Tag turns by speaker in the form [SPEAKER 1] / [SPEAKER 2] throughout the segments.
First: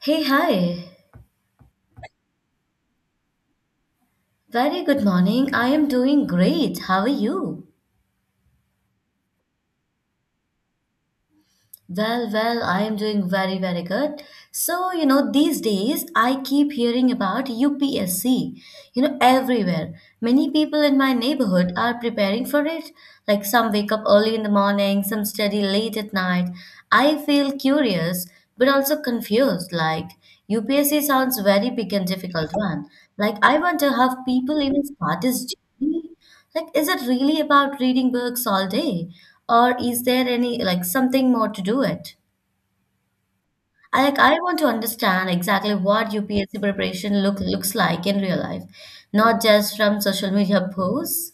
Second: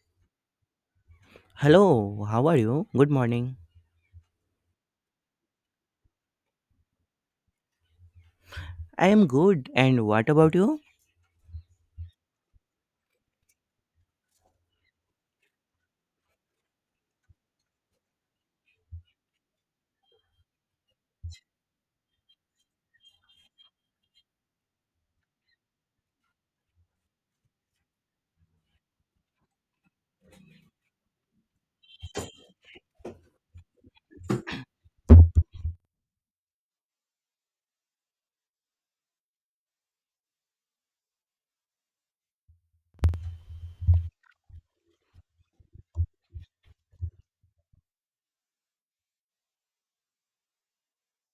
[SPEAKER 1] Hey, hi.
[SPEAKER 2] Hello, how are you? Good morning.
[SPEAKER 1] Very good morning. I am doing great. How are you?
[SPEAKER 2] I am good, and what about you?
[SPEAKER 1] Well, I am doing very, very good. So, these days I keep hearing about UPSC, you know, everywhere. Many people in my neighborhood are preparing for it. Like, some wake up early in the morning, some study late at night. I feel curious, but also confused. Like, UPSC sounds very big and difficult one. Like, I wonder how people even start this journey. Like, is it really about reading books all day, or is there any like something more to do it? I want to understand exactly what UPSC preparation looks like in real life, not just from social media posts.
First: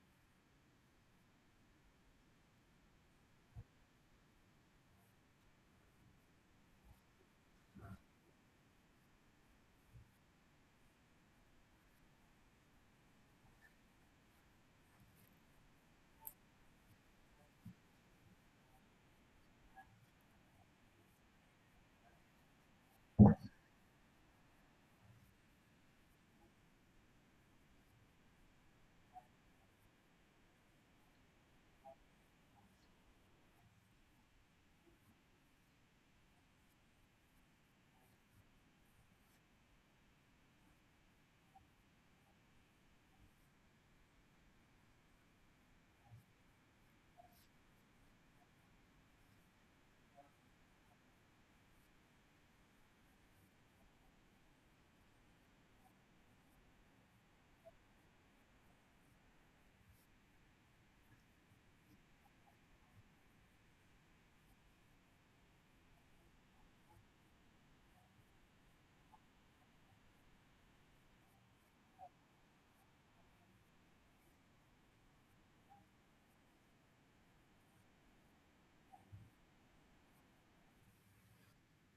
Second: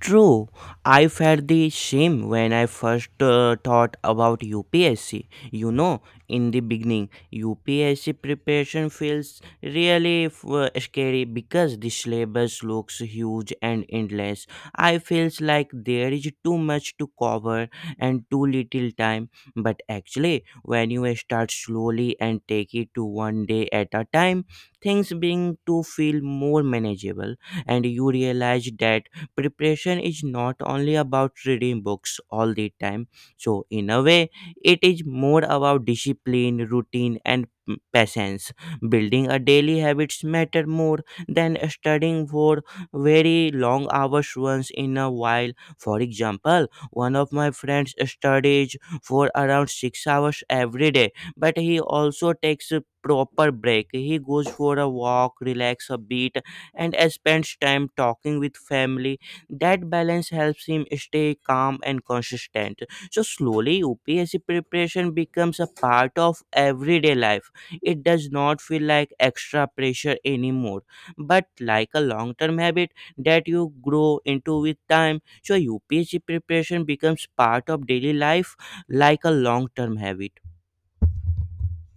[SPEAKER 2] True, I felt the shame when I first thought about UPSC. You know, in the beginning, UPSC preparation feels really scary because the syllabus looks huge and endless. I feels like there is too much to cover and too little time. But actually, when you start slowly and take it to one day at a time, things begin to feel more manageable and you realize that preparation is not only about reading books all the time. So in a way, it is more about discipline, routine, and patience. Building a daily habits matter more than studying for very long hours once in a while. For example, one of my friends studies for around 6 hours every day, but he also takes a proper break. He goes for a walk, relax a bit, and spends time talking with family. That balance helps him stay calm and consistent. So slowly, UPSC preparation becomes a part of everyday life. It does not feel like extra pressure anymore, but like a long term habit that you grow into with time. So, UPSC preparation becomes part of daily life like a long term habit.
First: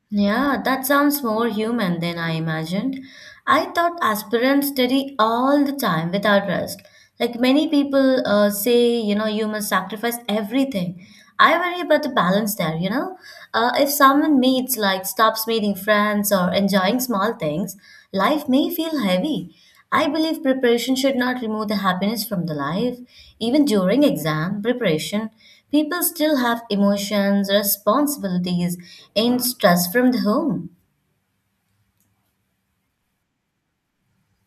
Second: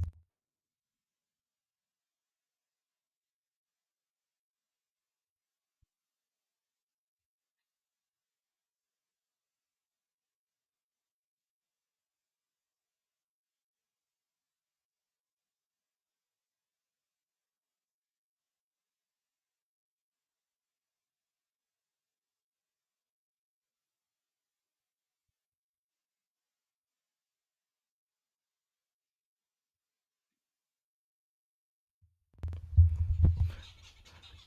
[SPEAKER 1] Yeah, that sounds more human than I imagined. I thought aspirants study all the time without rest. Like, many people say, you know, you must sacrifice everything. I worry about the balance there, you know. If someone meets, like, stops meeting friends or enjoying small things, life may feel heavy. I believe preparation should not remove the happiness from the life. Even during exam preparation, people still have emotions, responsibilities, and stress from the home.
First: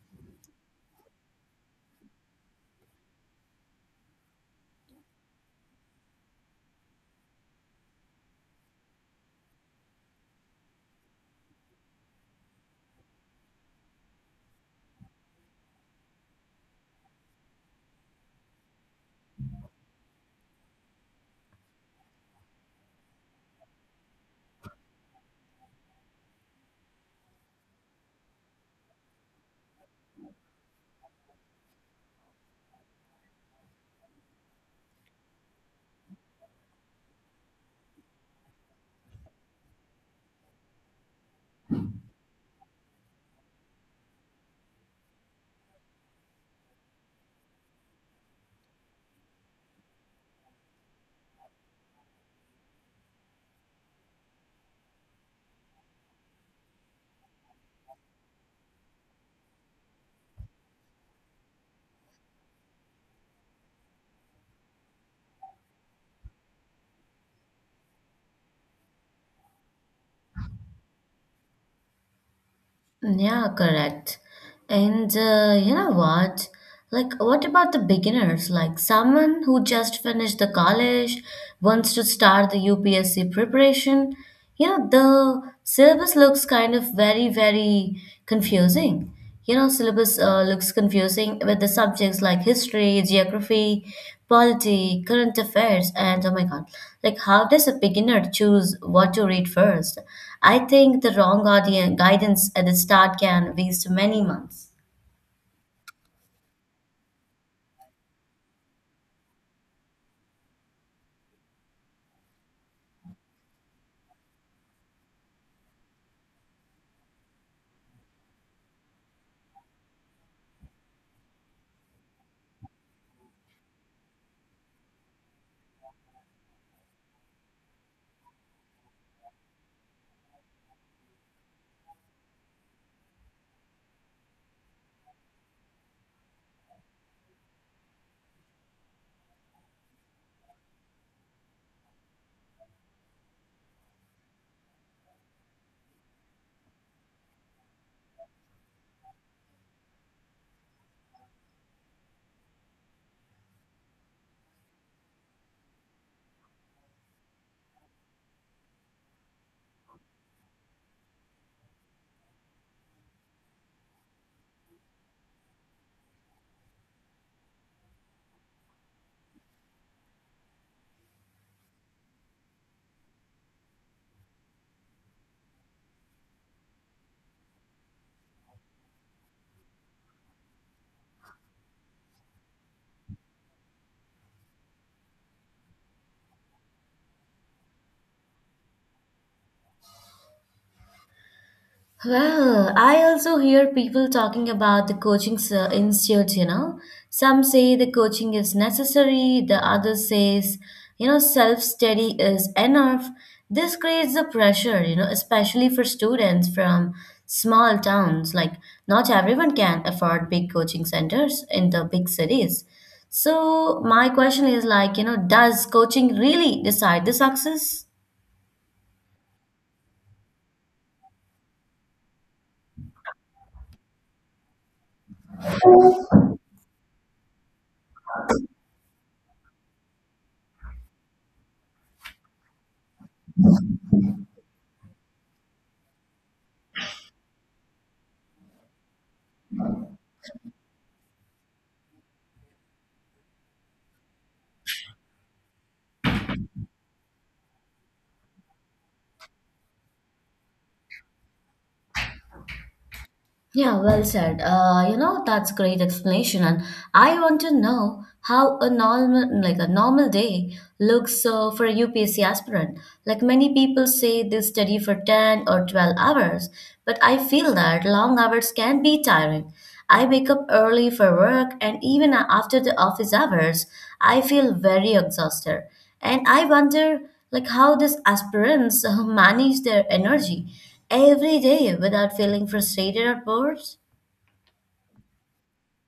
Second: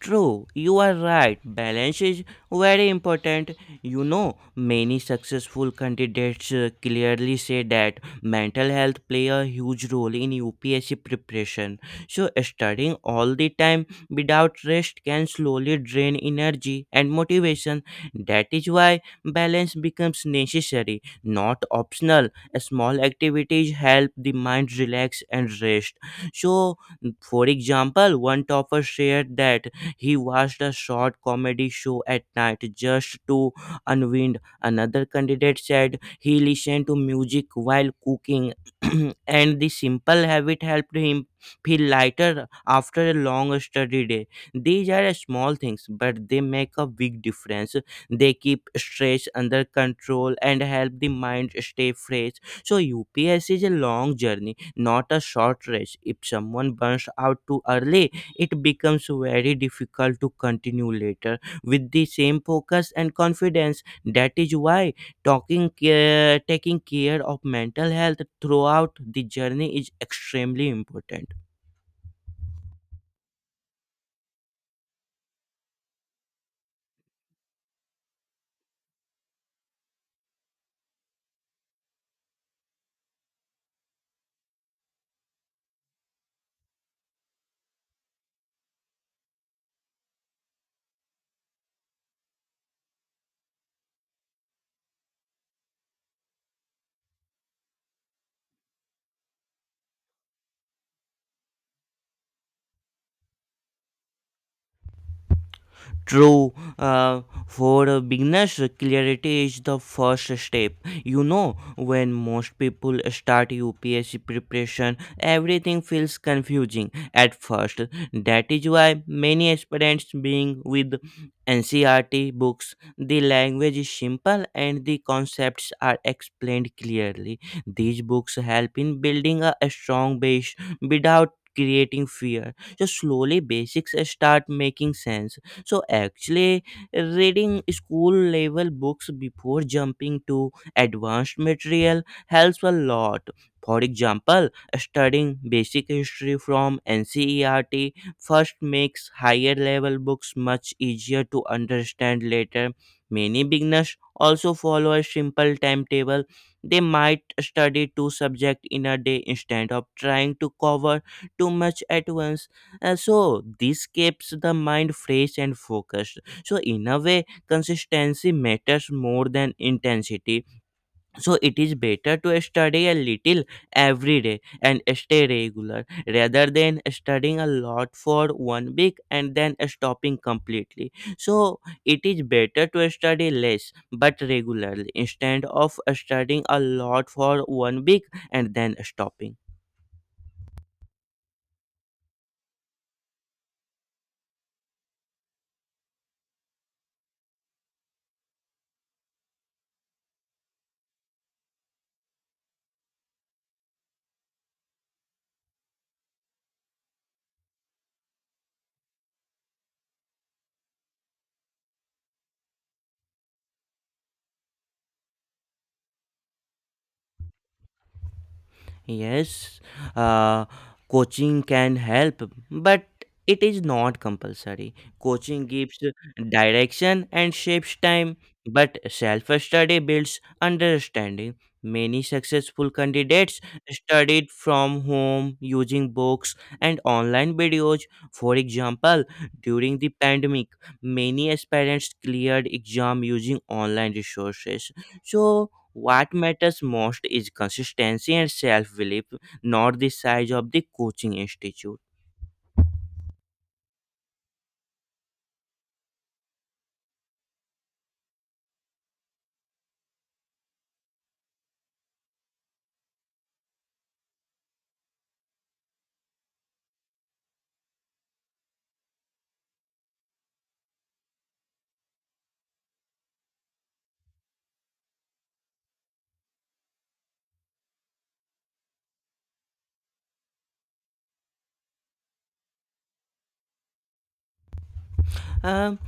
[SPEAKER 2] True, you are right. Balance is very important. You know, many successful candidates clearly say that mental health play a huge role in UPSC preparation. So studying all the time without rest can slowly drain energy and motivation. That is why balance becomes necessary, not optional. Small activities help the mind relax and rest. So for example, one topper shared that he watched a short comedy show at night just to unwind. Another candidate said he listened to music while cooking, and the simple habit helped him feel lighter after a long study day. These are small things, but they make a big difference. They keep stress under control and help the mind stay fresh. So, UPS is a long journey, not a short race. If someone burns out too early, it becomes very difficult to continue later with the same focus and confidence. That is why taking care of mental health throughout the journey is extremely important.
[SPEAKER 1] Yeah, correct. And you know what? Like, what about the beginners? Like, someone who just finished the college wants to start the UPSC preparation. You know, the syllabus looks kind of very, very confusing. You know, syllabus looks confusing with the subjects like history, geography, polity, current affairs, and oh my god, like how does a beginner choose what to read first? I think the wrong audience guidance at the start can waste many months.
[SPEAKER 2] True. For beginners, clarity is the first step. You know, when most people start UPSC preparation, everything feels confusing at first. That is why many aspirants being with NCRT books, the language is simple and the concepts are explained clearly. These books help in building a strong base without creating fear. So slowly basics start making sense. So actually, reading school level books before jumping to advanced material helps a lot. For example, studying basic history from ncert first makes higher level books much easier to understand later. Many beginners also follow a simple timetable. They might study two subjects in a day instead of trying to cover too much at once. So this keeps the mind fresh and focused. So in a way, consistency matters more than intensity. So it is better to study a little every day and stay regular rather than studying a lot for one week and then stopping completely. So it is better to study less but regularly instead of studying a lot for one week and then stopping.
[SPEAKER 1] Well, I also hear people talking about the coaching institutes, you know. Some say the coaching is necessary, the other says, you know, self-study is enough. This creates the pressure, you know, especially for students from small towns. Like, not everyone can afford big coaching centers in the big cities. So, my question is like, you know, does coaching really decide the success?
[SPEAKER 2] Yes, uh, coaching can help, but it is not compulsory. Coaching gives direction and shapes time, but self study builds understanding. Many successful candidates studied from home using books and online videos. For example, during the pandemic, many aspirants cleared exam using online resources. So, what matters most is consistency and self belief, not the size of the coaching institute.
[SPEAKER 1] Yeah, well said. You know, that's great explanation. And I want to know how a normal, like a normal day looks for a UPSC aspirant. Like, many people say they study for 10 or 12 hours, but I feel that long hours can be tiring. I wake up early for work and even after the office hours, I feel very exhausted. And I wonder like how these aspirants manage their energy every day without feeling frustrated or bored?
[SPEAKER 2] Um,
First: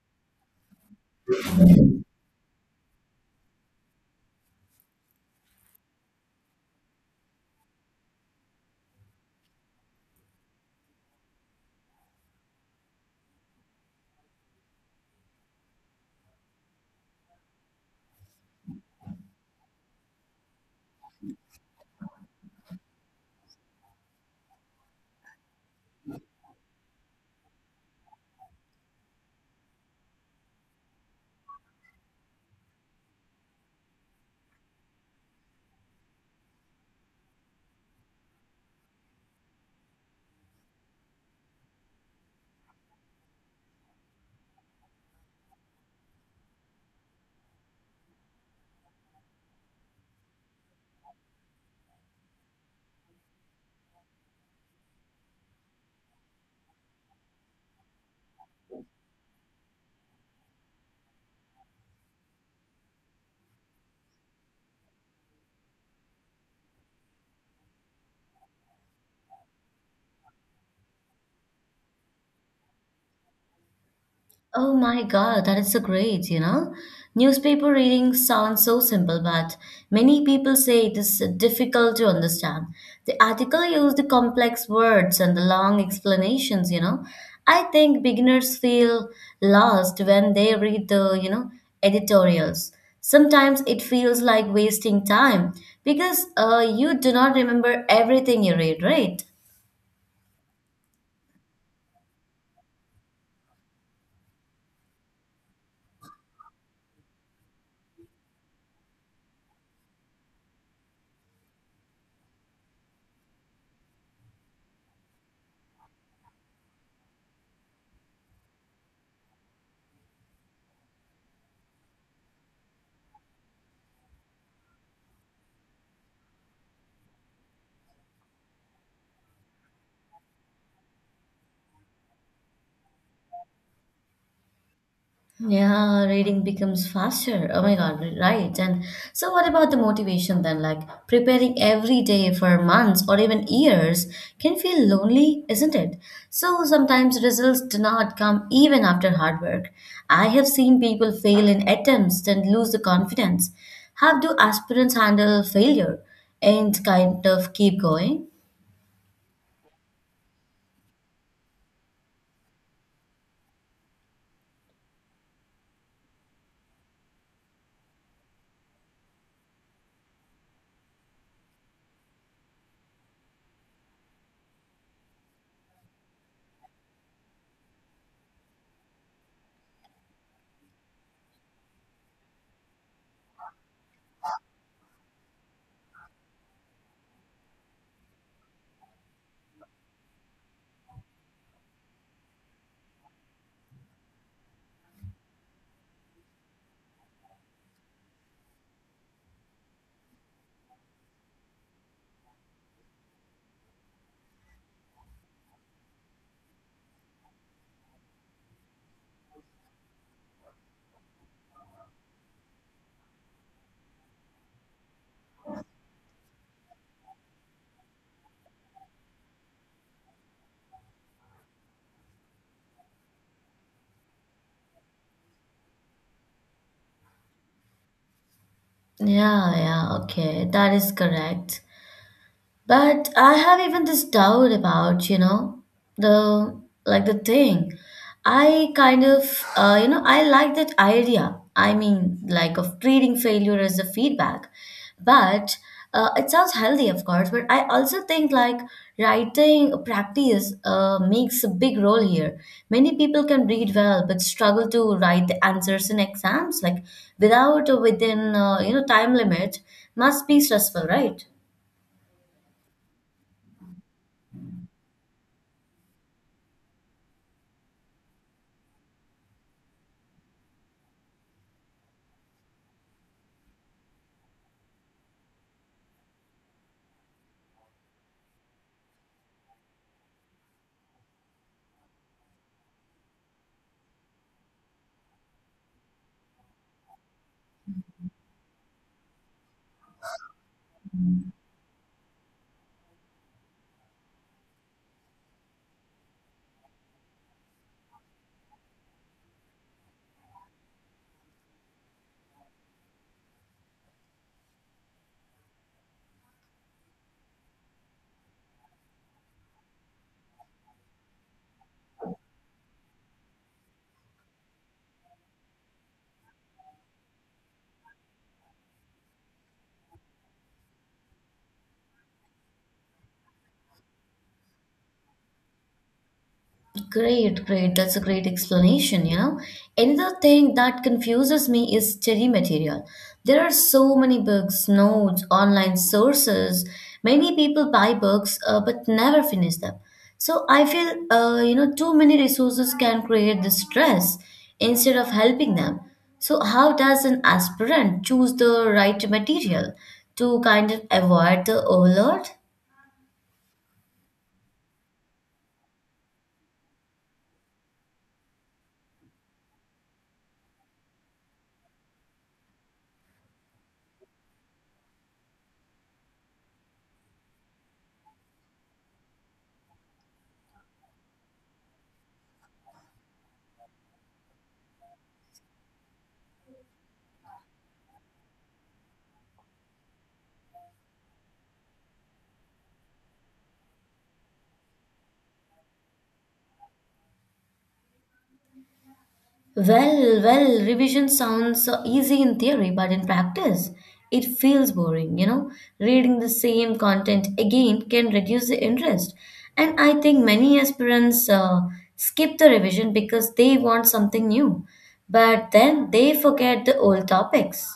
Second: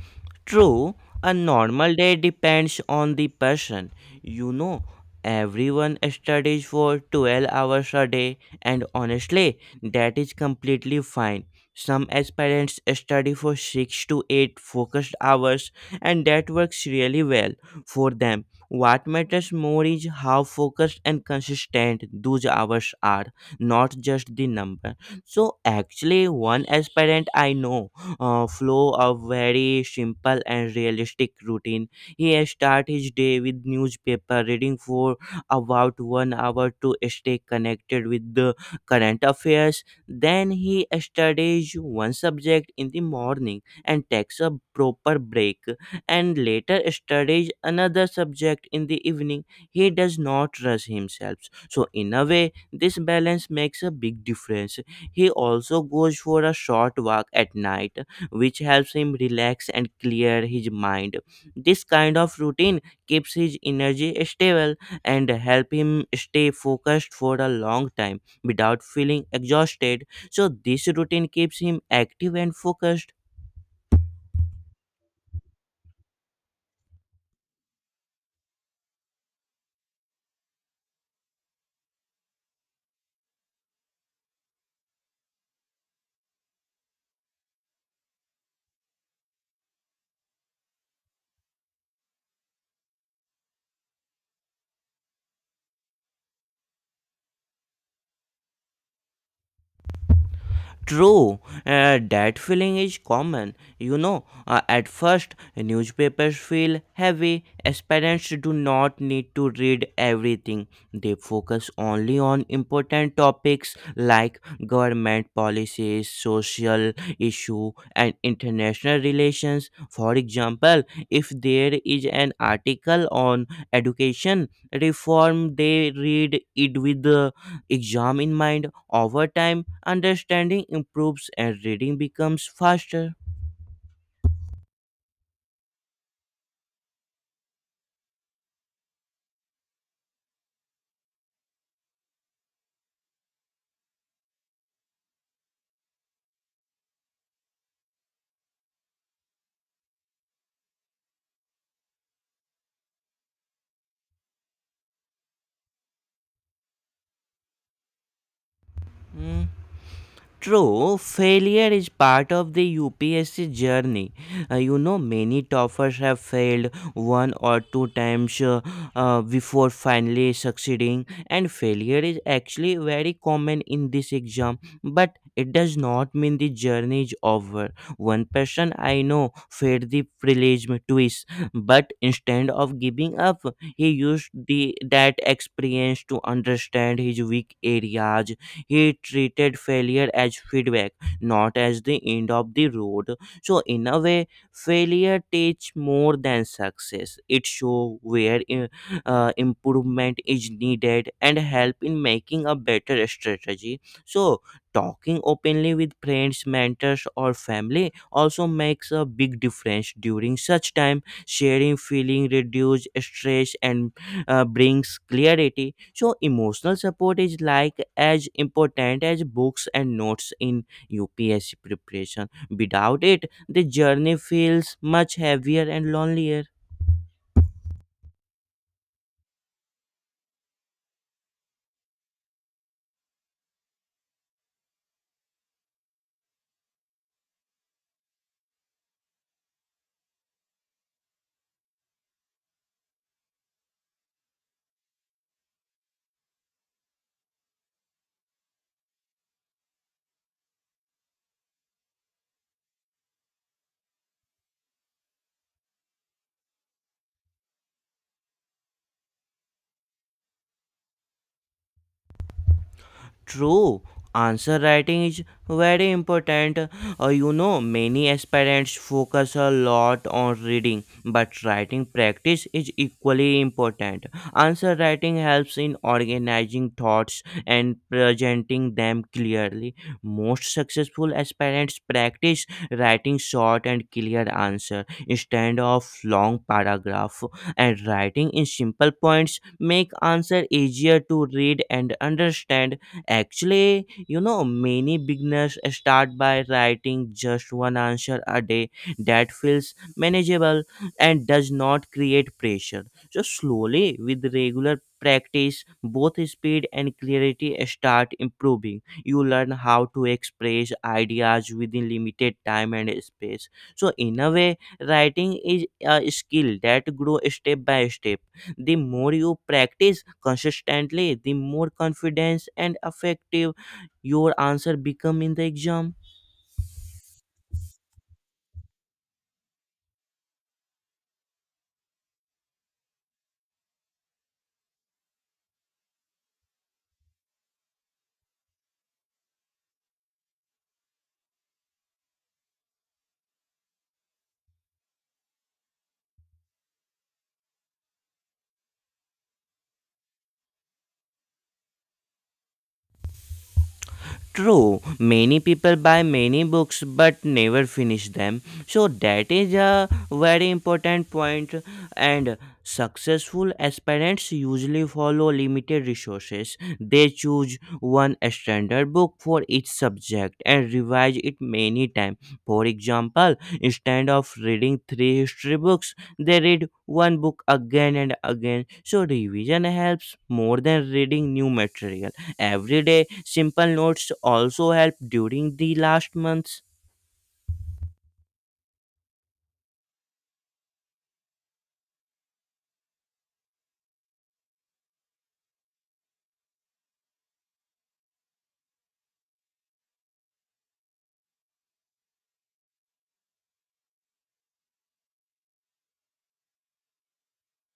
[SPEAKER 2] true, a normal day depends on the person. You know, everyone studies for 12 hours a day, and honestly, that is completely fine. Some aspirants study for 6 to 8 focused hours, and that works really well for them. What matters more is how focused and consistent those hours are, not just the number. So, actually, one aspirant I know flow of very simple and realistic routine. He start his day with newspaper reading for about one hour to stay connected with the current affairs. Then he studies one subject in the morning and takes a proper break and later studies another subject in the evening. He does not rush himself. So in a way, this balance makes a big difference. He also goes for a short walk at night which helps him relax and clear his mind. This kind of routine keeps his energy stable and help him stay focused for a long time without feeling exhausted. So this routine keeps him active and focused.
[SPEAKER 1] Oh my God, that is so great, you know? Newspaper reading sounds so simple, but many people say it is difficult to understand. The article used the complex words and the long explanations, you know? I think beginners feel lost when they read the, you know, editorials. Sometimes it feels like wasting time because you do not remember everything you read, right?
[SPEAKER 2] True. That feeling is common. You know, at first, newspapers feel heavy as parents do not need to read everything. They focus only on important topics like government policies, social issue, and international relations. For example, if there is an article on education reform, they read it with exam in mind. Over time understanding improves and reading becomes faster.
[SPEAKER 1] Yeah, reading becomes faster. Oh my God, right. And so, what about the motivation then? Like, preparing every day for months or even years can feel lonely, isn't it? So, sometimes results do not come even after hard work. I have seen people fail in attempts and lose the confidence. How do aspirants handle failure and kind of keep going?
[SPEAKER 2] Hmm. True, failure is part of the UPSC journey. You know, many toppers have failed one or two times before finally succeeding, and failure is actually very common in this exam. But it does not mean the journey is over. One person I know failed the prelim twice, but instead of giving up, he used the that experience to understand his weak areas. He treated failure as feedback, not as the end of the road. So, in a way, failure teaches more than success. It shows where improvement is needed and help in making a better strategy. So, talking openly with friends, mentors, or family also makes a big difference during such time. Sharing feeling reduce stress and brings clarity. So, emotional support is like as important as books and notes in UPSC preparation. Without it, the journey feels much heavier and lonelier.
[SPEAKER 1] Yeah, yeah, okay, that is correct. But I have even this doubt about, you know, the the thing. I kind of, I like that idea. I mean, like of treating failure as a feedback. But it sounds healthy, of course. But I also think like writing practice makes a big role here. Many people can read well, but struggle to write the answers in exams, like without or within, time limit, must be stressful, right?
[SPEAKER 2] True, answer writing is very important. You know, many aspirants focus a lot on reading, but writing practice is equally important. Answer writing helps in organizing thoughts and presenting them clearly. Most successful aspirants practice writing short and clear answer instead of long paragraph, and writing in simple points make answer easier to read and understand. Actually, you know, many beginners start by writing just one answer a day. That feels manageable and does not create pressure. So, slowly, with regular practice, both speed and clarity start improving. You learn how to express ideas within limited time and space. So, in a way, writing is a skill that grows step by step. The more you practice consistently, the more confidence and effective your answer become in the exam.
[SPEAKER 1] Great, great. That's a great explanation, you know. Another thing that confuses me is study material. There are so many books, notes, online sources. Many people buy books but never finish them. So I feel, too many resources can create the stress instead of helping them. So how does an aspirant choose the right material to kind of avoid the overload?
[SPEAKER 2] True, many people buy many books but never finish them. So that is a very important point. And successful aspirants usually follow limited resources. They choose one standard book for each subject and revise it many times. For example, instead of reading 3 history books, they read one book again and again. So revision helps more than reading new material. Everyday simple notes also help during the last months.
[SPEAKER 1] Well, revision sounds easy in theory, but in practice, it feels boring, you know. Reading the same content again can reduce the interest. And I think many aspirants skip the revision because they want something new, but then they forget the old topics.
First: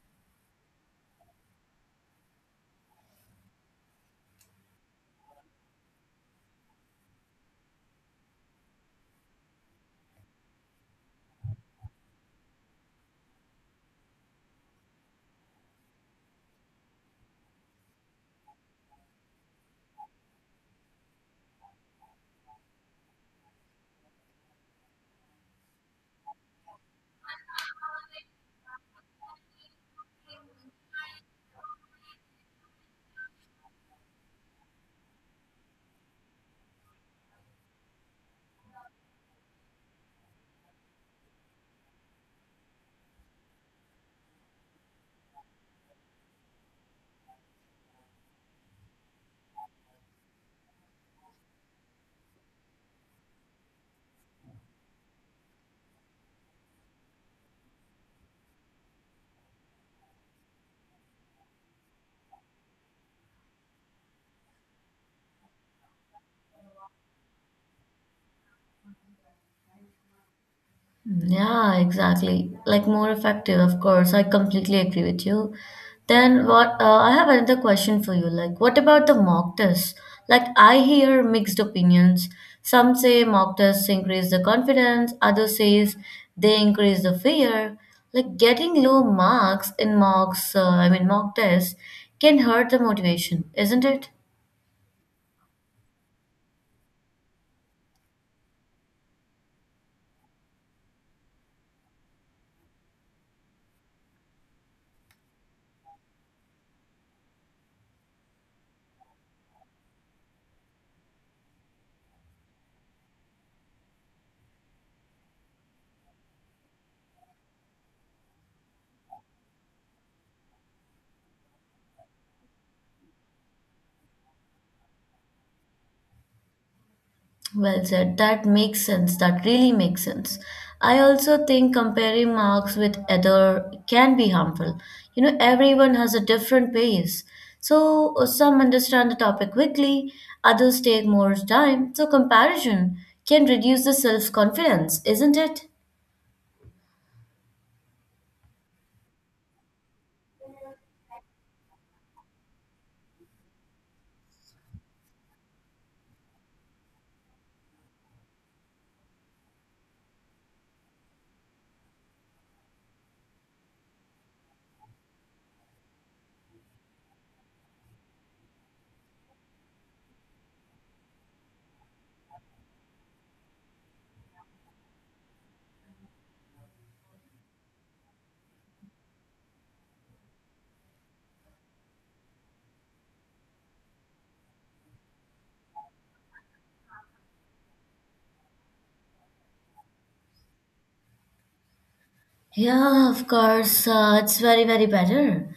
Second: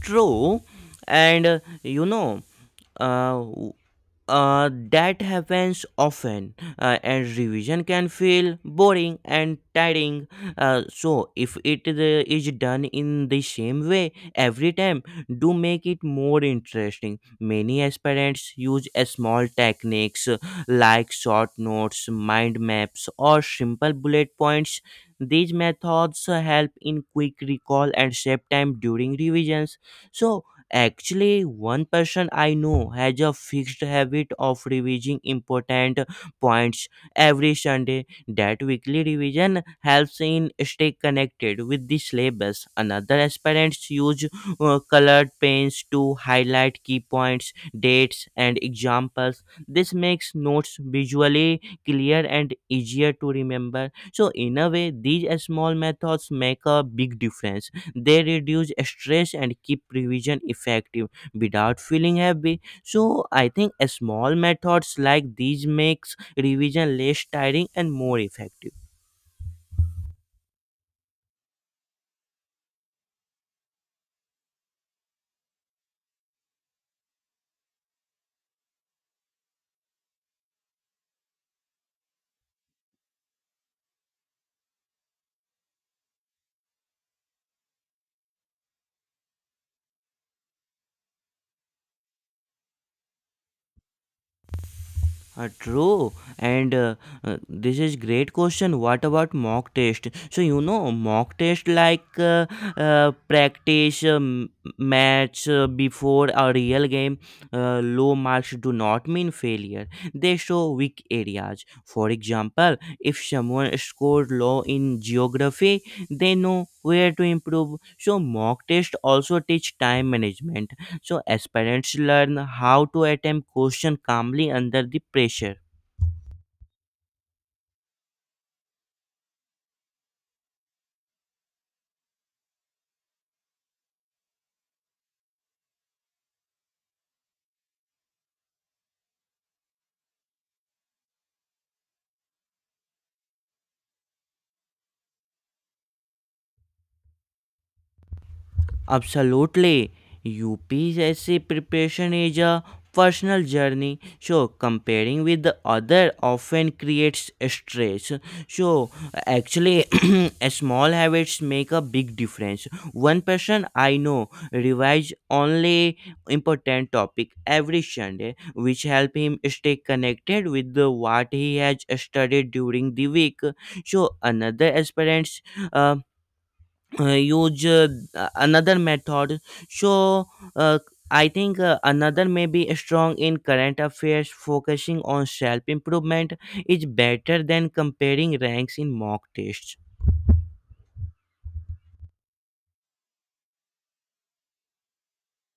[SPEAKER 2] True, and uh, that happens often, and revision can feel boring and tiring. So, if it is done in the same way every time, do make it more interesting. Many aspirants use a small techniques like short notes, mind maps, or simple bullet points. These methods help in quick recall and save time during revisions. So, actually, one person I know has a fixed habit of revising important points every Sunday. That weekly revision helps in stay connected with the syllabus. Another aspirants use colored pens to highlight key points, dates, and examples. This makes notes visually clear and easier to remember. So, in a way, these small methods make a big difference. They reduce stress and keep revision effective without feeling heavy. So I think a small methods like these makes revision less tiring and more effective.
[SPEAKER 1] Yeah, exactly. Like more effective, of course. I completely agree with you. Then what, I have another question for you. Like, what about the mock tests? Like, I hear mixed opinions. Some say mock tests increase the confidence, others says they increase the fear. Like, getting low marks in mocks, I mean mock tests can hurt the motivation, isn't it?
[SPEAKER 2] True, and this is great question. What about mock test? So you know, mock test like practice match before a real game. Low marks do not mean failure; they show weak areas. For example, if someone scored low in geography, they know where to improve. So mock test also teach time management. So aspirants learn how to attempt question calmly under the pressure.
[SPEAKER 1] Well said. That makes sense. That really makes sense. I also think comparing marks with other can be harmful. You know, everyone has a different pace. So some understand the topic quickly, others take more time. So comparison can reduce the self-confidence, isn't it?
[SPEAKER 2] Absolutely. UPSC preparation is a personal journey. So comparing with the other often creates stress. So actually a small habits make a big difference. One person I know revise only important topic every Sunday which help him stay connected with the what he has studied during the week. So another aspirant uh, use another method. So uh, I think Another may be strong in current affairs. Focusing on self improvement is better than comparing ranks in mock tests.
[SPEAKER 1] Yeah, of course. It's very, very better.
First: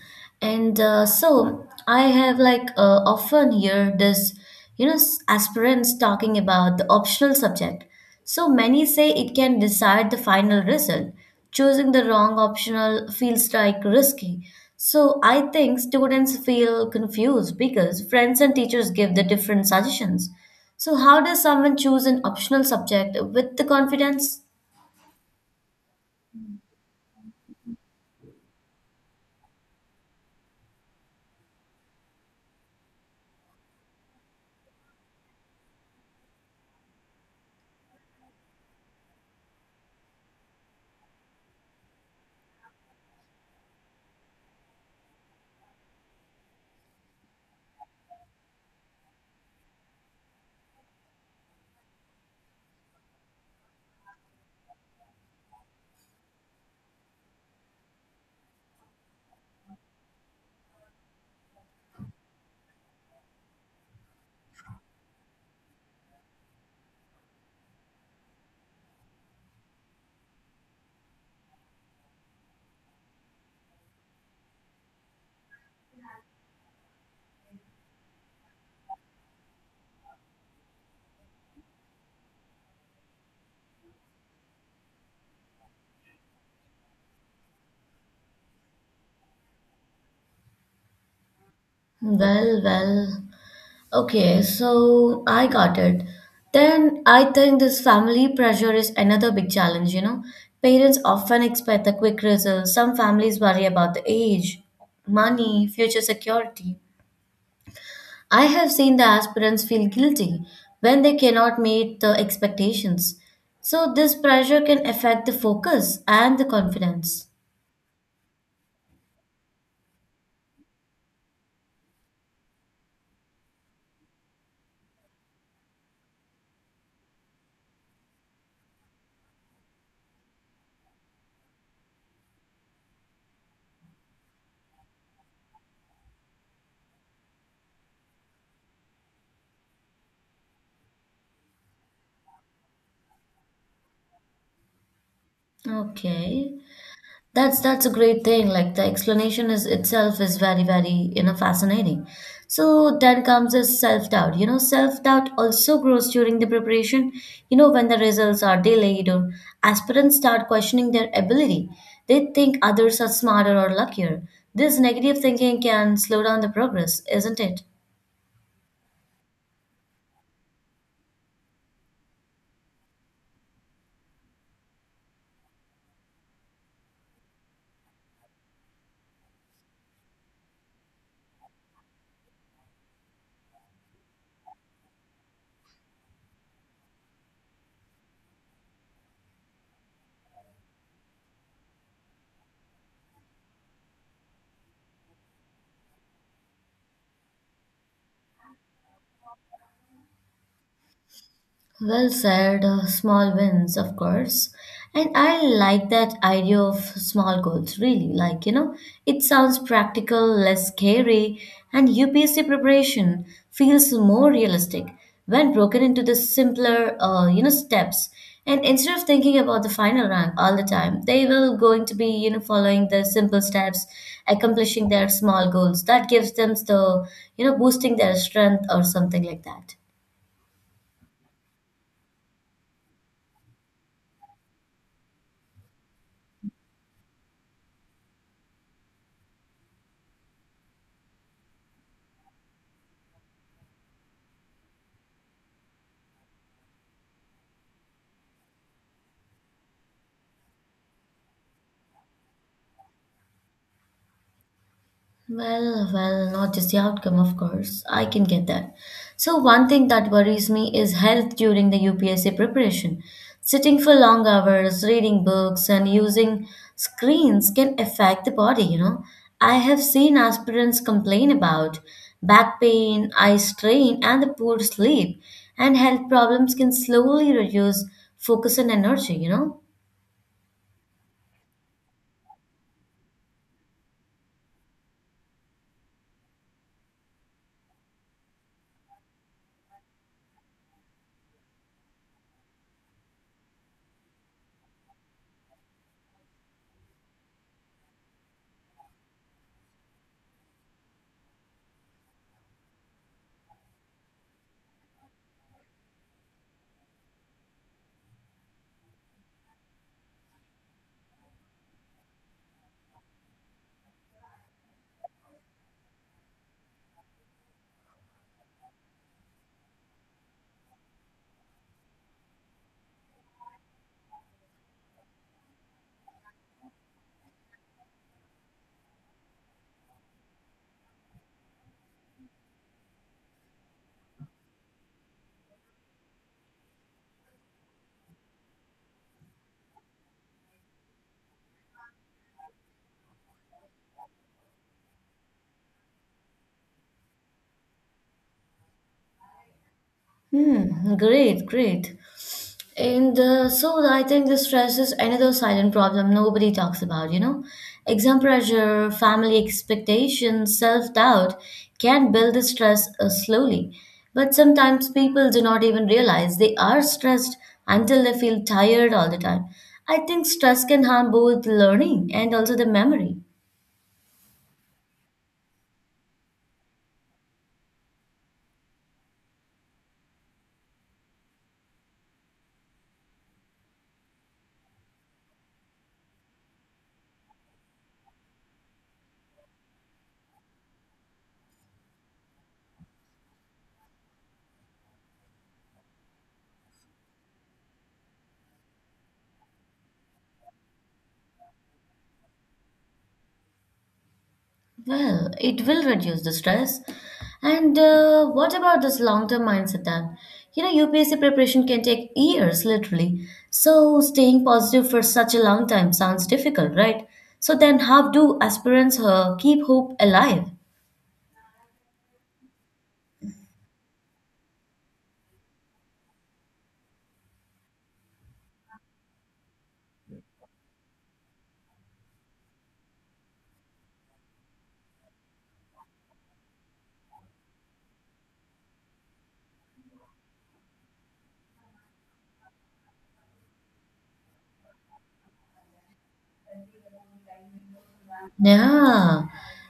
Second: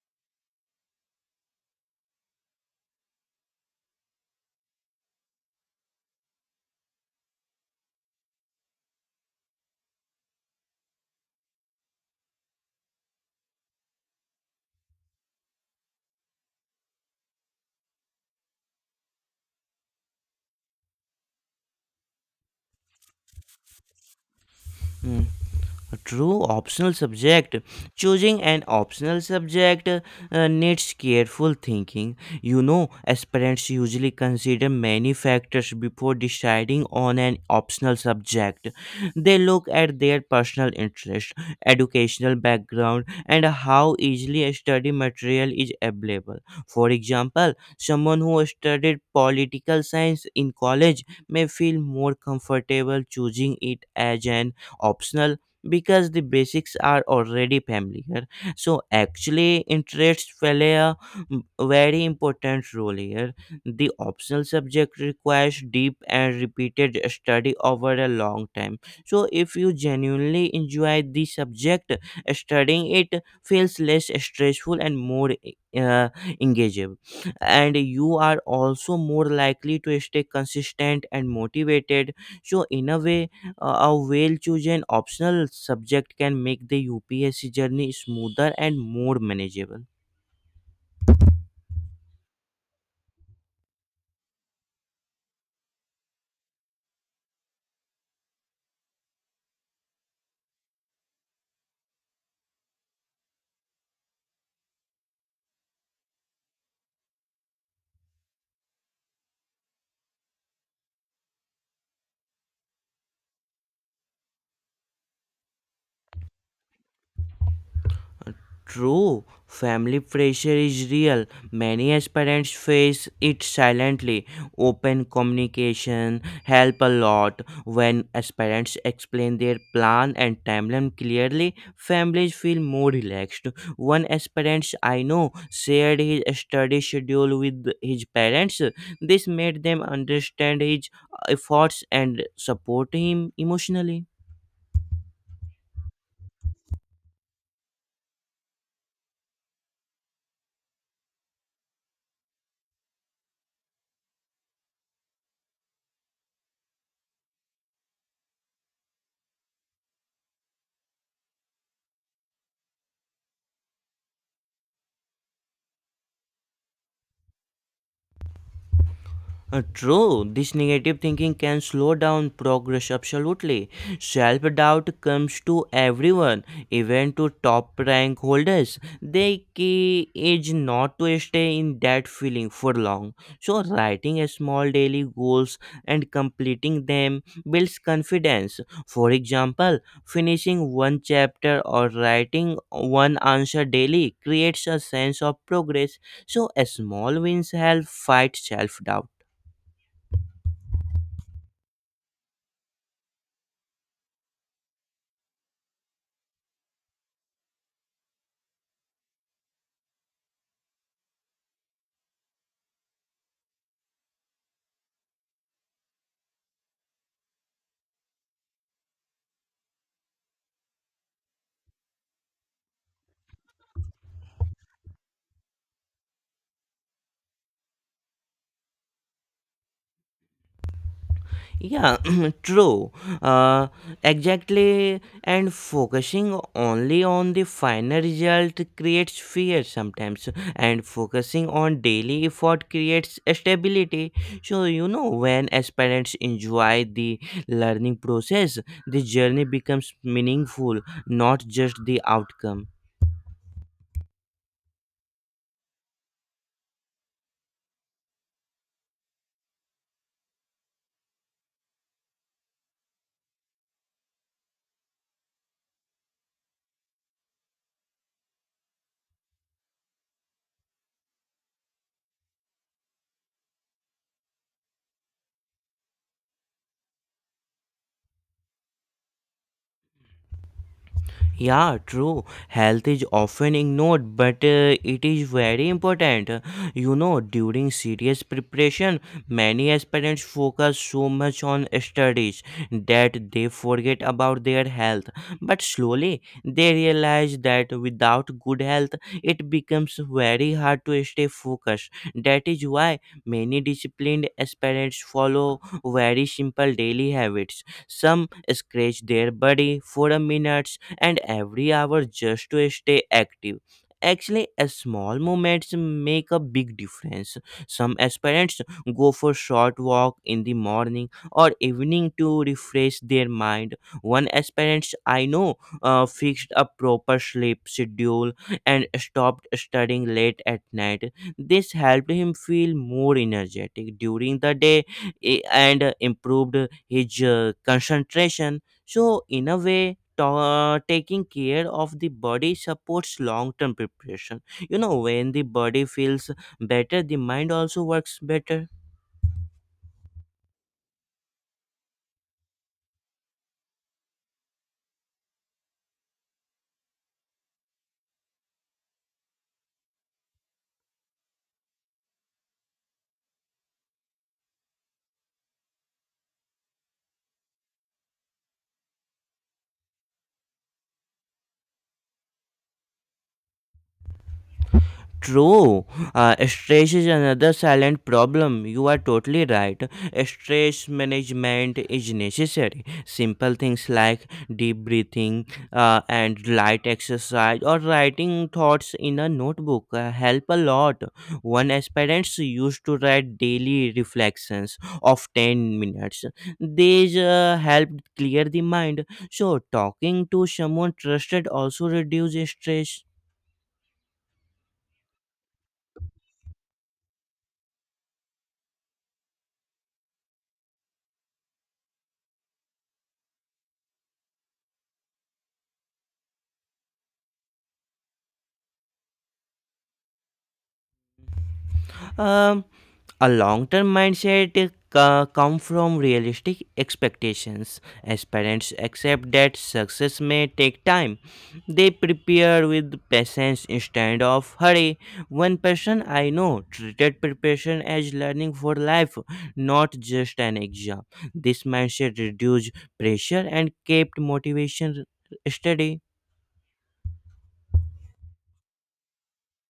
[SPEAKER 1] And so I have often hear this, you know, aspirants talking about the optional subject. So many say it can decide the final result. Choosing the wrong optional feels like risky. So I think students feel confused because friends and teachers give the different suggestions. So how does someone choose an optional subject with the confidence?
[SPEAKER 2] Hmm. True, optional subject. Choosing an optional subject needs careful thinking. You know, aspirants usually consider many factors before deciding on an optional subject. They look at their personal interest, educational background, and how easily a study material is available. For example, someone who studied political science in college may feel more comfortable choosing it as an optional because the basics are already familiar. So actually, interests play a very important role here. The optional subject requires deep and repeated study over a long time, so if you genuinely enjoy the subject, studying it feels less stressful and more engaging, and you are also more likely to stay consistent and motivated. So in a way, a well chosen optional subject can make the UPSC journey smoother and more manageable.
[SPEAKER 1] Well, well. Okay, so I got it. Then I think this family pressure is another big challenge, you know. Parents often expect the quick results. Some families worry about the age, money, future security. I have seen the aspirants feel guilty when they cannot meet the expectations. So this pressure can affect the focus and the confidence.
[SPEAKER 2] True, family pressure is real. Many aspirants face it silently. Open communication help a lot. When aspirants explain their plan and timeline clearly, families feel more relaxed. One aspirant I know shared his study schedule with his parents. This made them understand his efforts and support him emotionally.
[SPEAKER 1] Okay. That's a great thing. Like, the explanation is itself is very, very, you know, fascinating. So then comes this self-doubt. You know, self-doubt also grows during the preparation. You know, when the results are delayed or aspirants start questioning their ability. They think others are smarter or luckier. This negative thinking can slow down the progress, isn't it?
[SPEAKER 2] True, this negative thinking can slow down progress absolutely. Self doubt comes to everyone, even to top rank holders. The key is not to stay in that feeling for long. So, writing a small daily goals and completing them builds confidence. For example, finishing one chapter or writing one answer daily creates a sense of progress. So, a small wins help fight self doubt.
[SPEAKER 1] Well said, small wins, of course. And I like that idea of small goals, really. Like, you know, it sounds practical, less scary, and UPSC preparation feels more realistic when broken into the simpler, steps. And instead of thinking about the final rank all the time, they will going to be, you know, following the simple steps, accomplishing their small goals. That gives them the, you know, boosting their strength or something like that.
[SPEAKER 2] Yeah, true. Uh, exactly. And focusing only on the final result creates fear sometimes, and focusing on daily effort creates stability. So, you know, when aspirants enjoy the learning process, the journey becomes meaningful, not just the outcome.
[SPEAKER 1] Well, well, not just the outcome, of course. I can get that. So, one thing that worries me is health during the UPSC preparation. Sitting for long hours, reading books, and using screens can affect the body, you know. I have seen aspirants complain about back pain, eye strain, and the poor sleep, and health problems can slowly reduce focus and energy, you know.
[SPEAKER 2] Yeah, true. Health is often ignored, but it is very important. You know, during serious preparation, many aspirants focus so much on studies that they forget about their health. But slowly, they realize that without good health, it becomes very hard to stay focused. That is why many disciplined aspirants follow very simple daily habits. Some scratch their body for a minute and every hour just to stay active. Actually, a small moments make a big difference. Some aspirants go for short walk in the morning or evening to refresh their mind. One aspirant I know fixed a proper sleep schedule and stopped studying late at night. This helped him feel more energetic during the day and improved his concentration. So, in a way, taking care of the body supports long term preparation. You know, when the body feels better, the mind also works better.
[SPEAKER 1] Hmm, great, great. And so I think this stress is another silent problem nobody talks about, you know. Exam pressure, family expectations, self doubt can build the stress slowly. But sometimes people do not even realize they are stressed until they feel tired all the time. I think stress can harm both learning and also the memory.
[SPEAKER 2] True, stress is another silent problem. You are totally right. Stress management is necessary. Simple things like deep breathing and light exercise or writing thoughts in a notebook help a lot. One aspirant used to write daily reflections of 10 minutes. These helped clear the mind. So, talking to someone trusted also reduces stress.
[SPEAKER 1] Well, it will reduce the stress. And what about this long term mindset then? You know, UPSC preparation can take years, literally. So, staying positive for such a long time sounds difficult, right? So, then how do aspirants keep hope alive?
[SPEAKER 2] Um, a long-term mindset come from realistic expectations. As parents accept that success may take time, they prepare with patience instead of hurry. One person I know treated preparation as learning for life, not just an exam. This mindset reduced pressure and kept motivation steady.
[SPEAKER 1] Yeah,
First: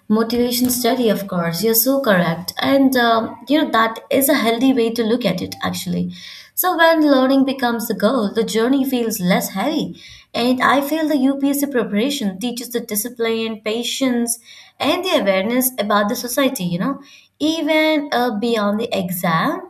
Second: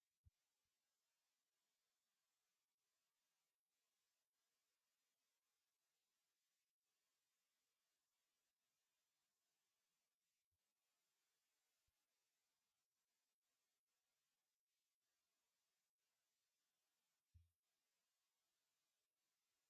[SPEAKER 1] motivation study, of course. You're so correct. And, you know, that is a healthy way to look at it, actually. So, when learning becomes the goal, the journey feels less heavy. And I feel the UPSC preparation teaches the discipline, patience, and the awareness about the society, you know, even beyond the exam.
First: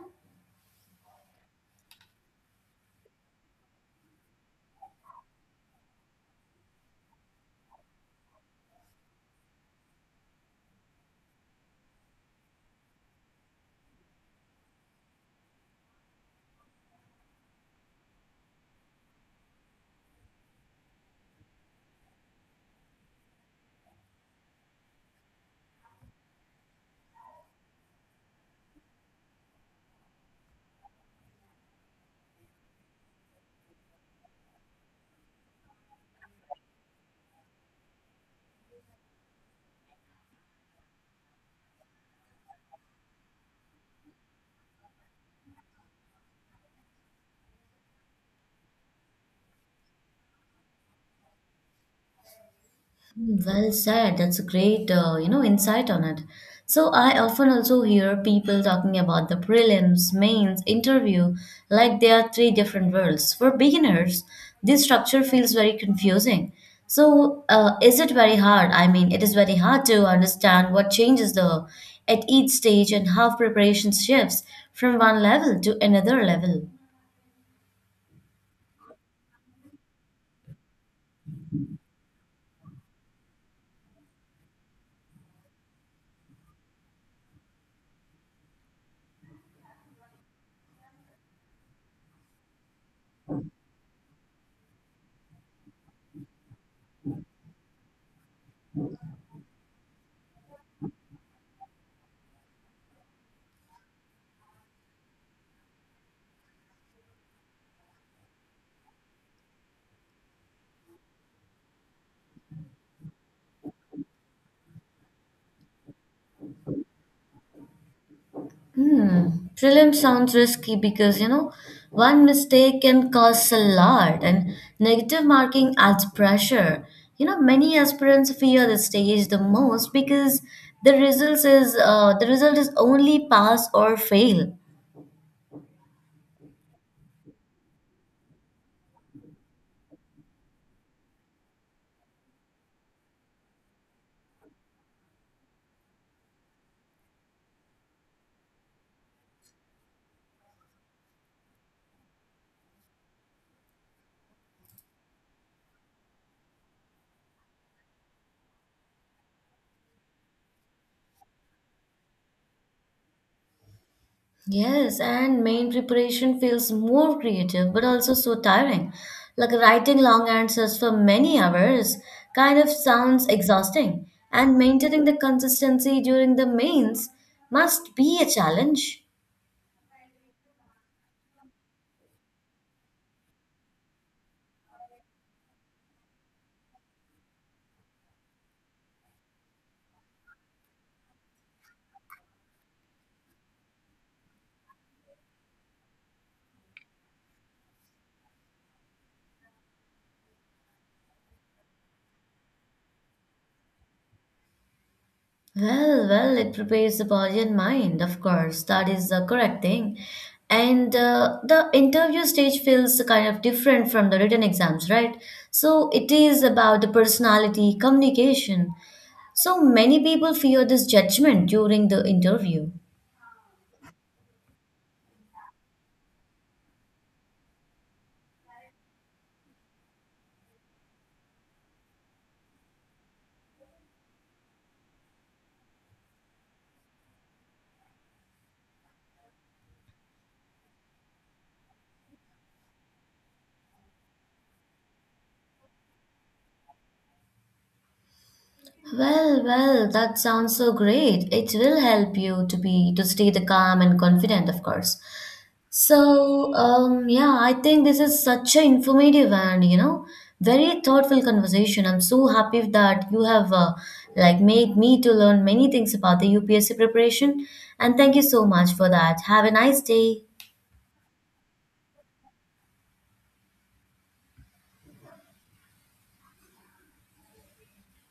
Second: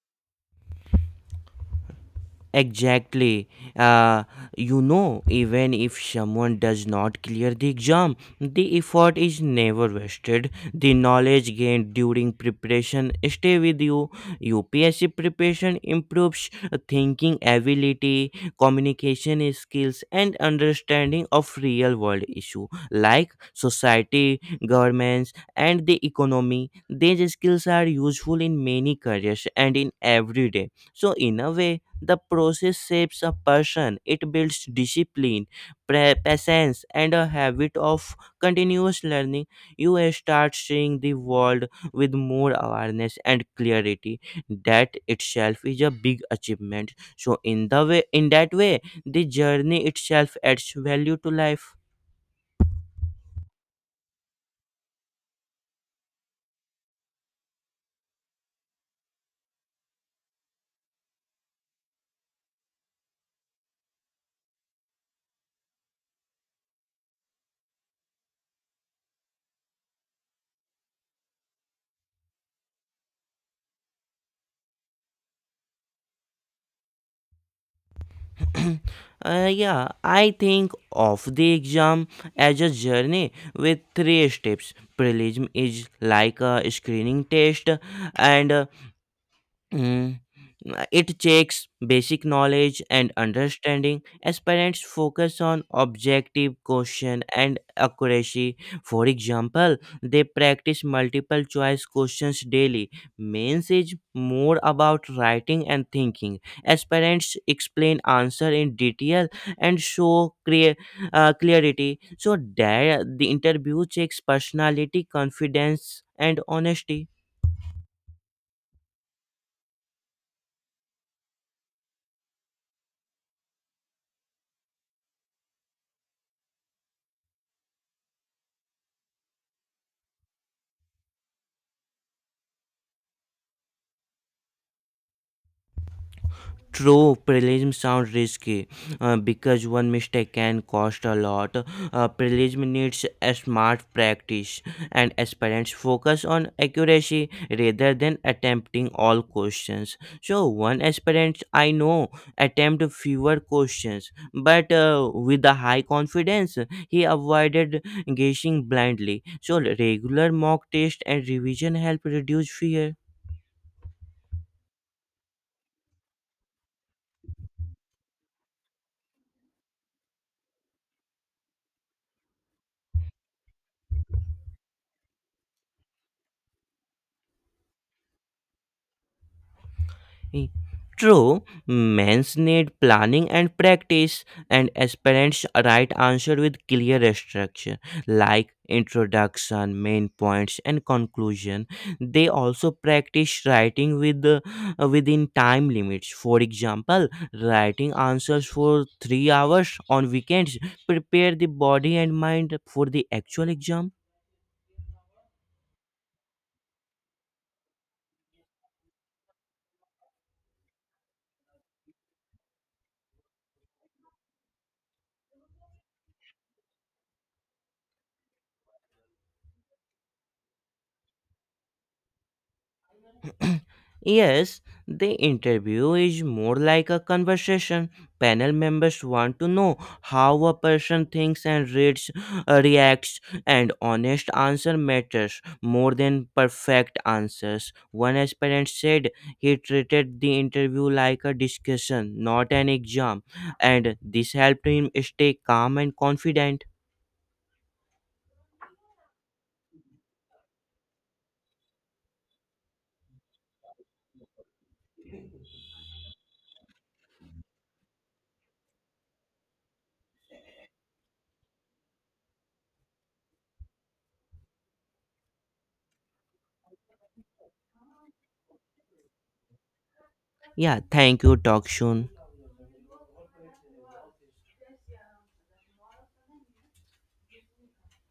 [SPEAKER 2] Exactly. Uh, you know, even if someone does not clear the exam, the effort is never wasted. The knowledge gained during preparation stay with you. UPSC preparation improves thinking ability, communication skills, and understanding of real-world issue like society, governments, and the economy. These skills are useful in many careers and in everyday. So, in a way, the process shapes a person. It builds discipline, patience, and a habit of continuous learning. You start seeing the world with more awareness and clarity. That itself is a big achievement. So, in the way, in that way, the journey itself adds value to life.
[SPEAKER 1] Hmm, well said. That's a great, insight on it. So I often also hear people talking about the prelims, mains, interview, like they are three different worlds. For beginners, this structure feels very confusing. So is it very hard? I mean, it is very hard to understand what changes the at each stage and how preparation shifts from one level to another level.
[SPEAKER 2] Yeah, I think of the exam as a journey with three steps. Prelim is like a screening test, and Mm, it takes basic knowledge and understanding. As parents focus on objective question and accuracy. For example, they practice multiple choice questions daily. Means is more about writing and thinking. As parents explain answer in detail and show clear, clarity, so there the interview checks personality, confidence, and honesty.
[SPEAKER 1] Hmm. Prelim sounds risky because you know one mistake can cause a lot, and negative marking adds pressure. You know, many aspirants fear the stage the most because the result is only pass or fail.
[SPEAKER 2] True, prelim sounds risky because one mistake can cost a lot. Prelim needs a smart practice, and aspirants focus on accuracy rather than attempting all questions. So, one aspirant I know attempt fewer questions, but with a high confidence, he avoided guessing blindly. So, regular mock test and revision help reduce fear.
[SPEAKER 1] Yes, and main preparation feels more creative but also so tiring. Like, writing long answers for many hours kind of sounds exhausting, and maintaining the consistency during the mains must be a challenge.
[SPEAKER 2] Eh, True, men's need planning and practice, and aspirants write answer with clear structure like introduction, main points, and conclusion. They also practice writing with within time limits. For example, writing answers for 3 hours on weekends prepare the body and mind for the actual exam.
[SPEAKER 1] Well, well, it prepares the body and mind, of course. That is the correct thing. And the interview stage feels kind of different from the written exams, right? So it is about the personality, communication, so many people fear this judgment during the interview.
[SPEAKER 2] Yes, the interview is more like a conversation. Panel members want to know how a person thinks and reads, reacts, and honest answer matters more than perfect answers. One aspirant said he treated the interview like a discussion, not an exam, and this helped him stay calm and confident.
[SPEAKER 1] Well, well, that sounds so great. It will help you to be to stay the calm and confident, of course. So, yeah, I think this is such an informative and you know very thoughtful conversation. I'm so happy that you have like made me to learn many things about the UPSC preparation, and thank you so much for that. Have a nice day.
[SPEAKER 2] Yeah, thank you. Talk soon.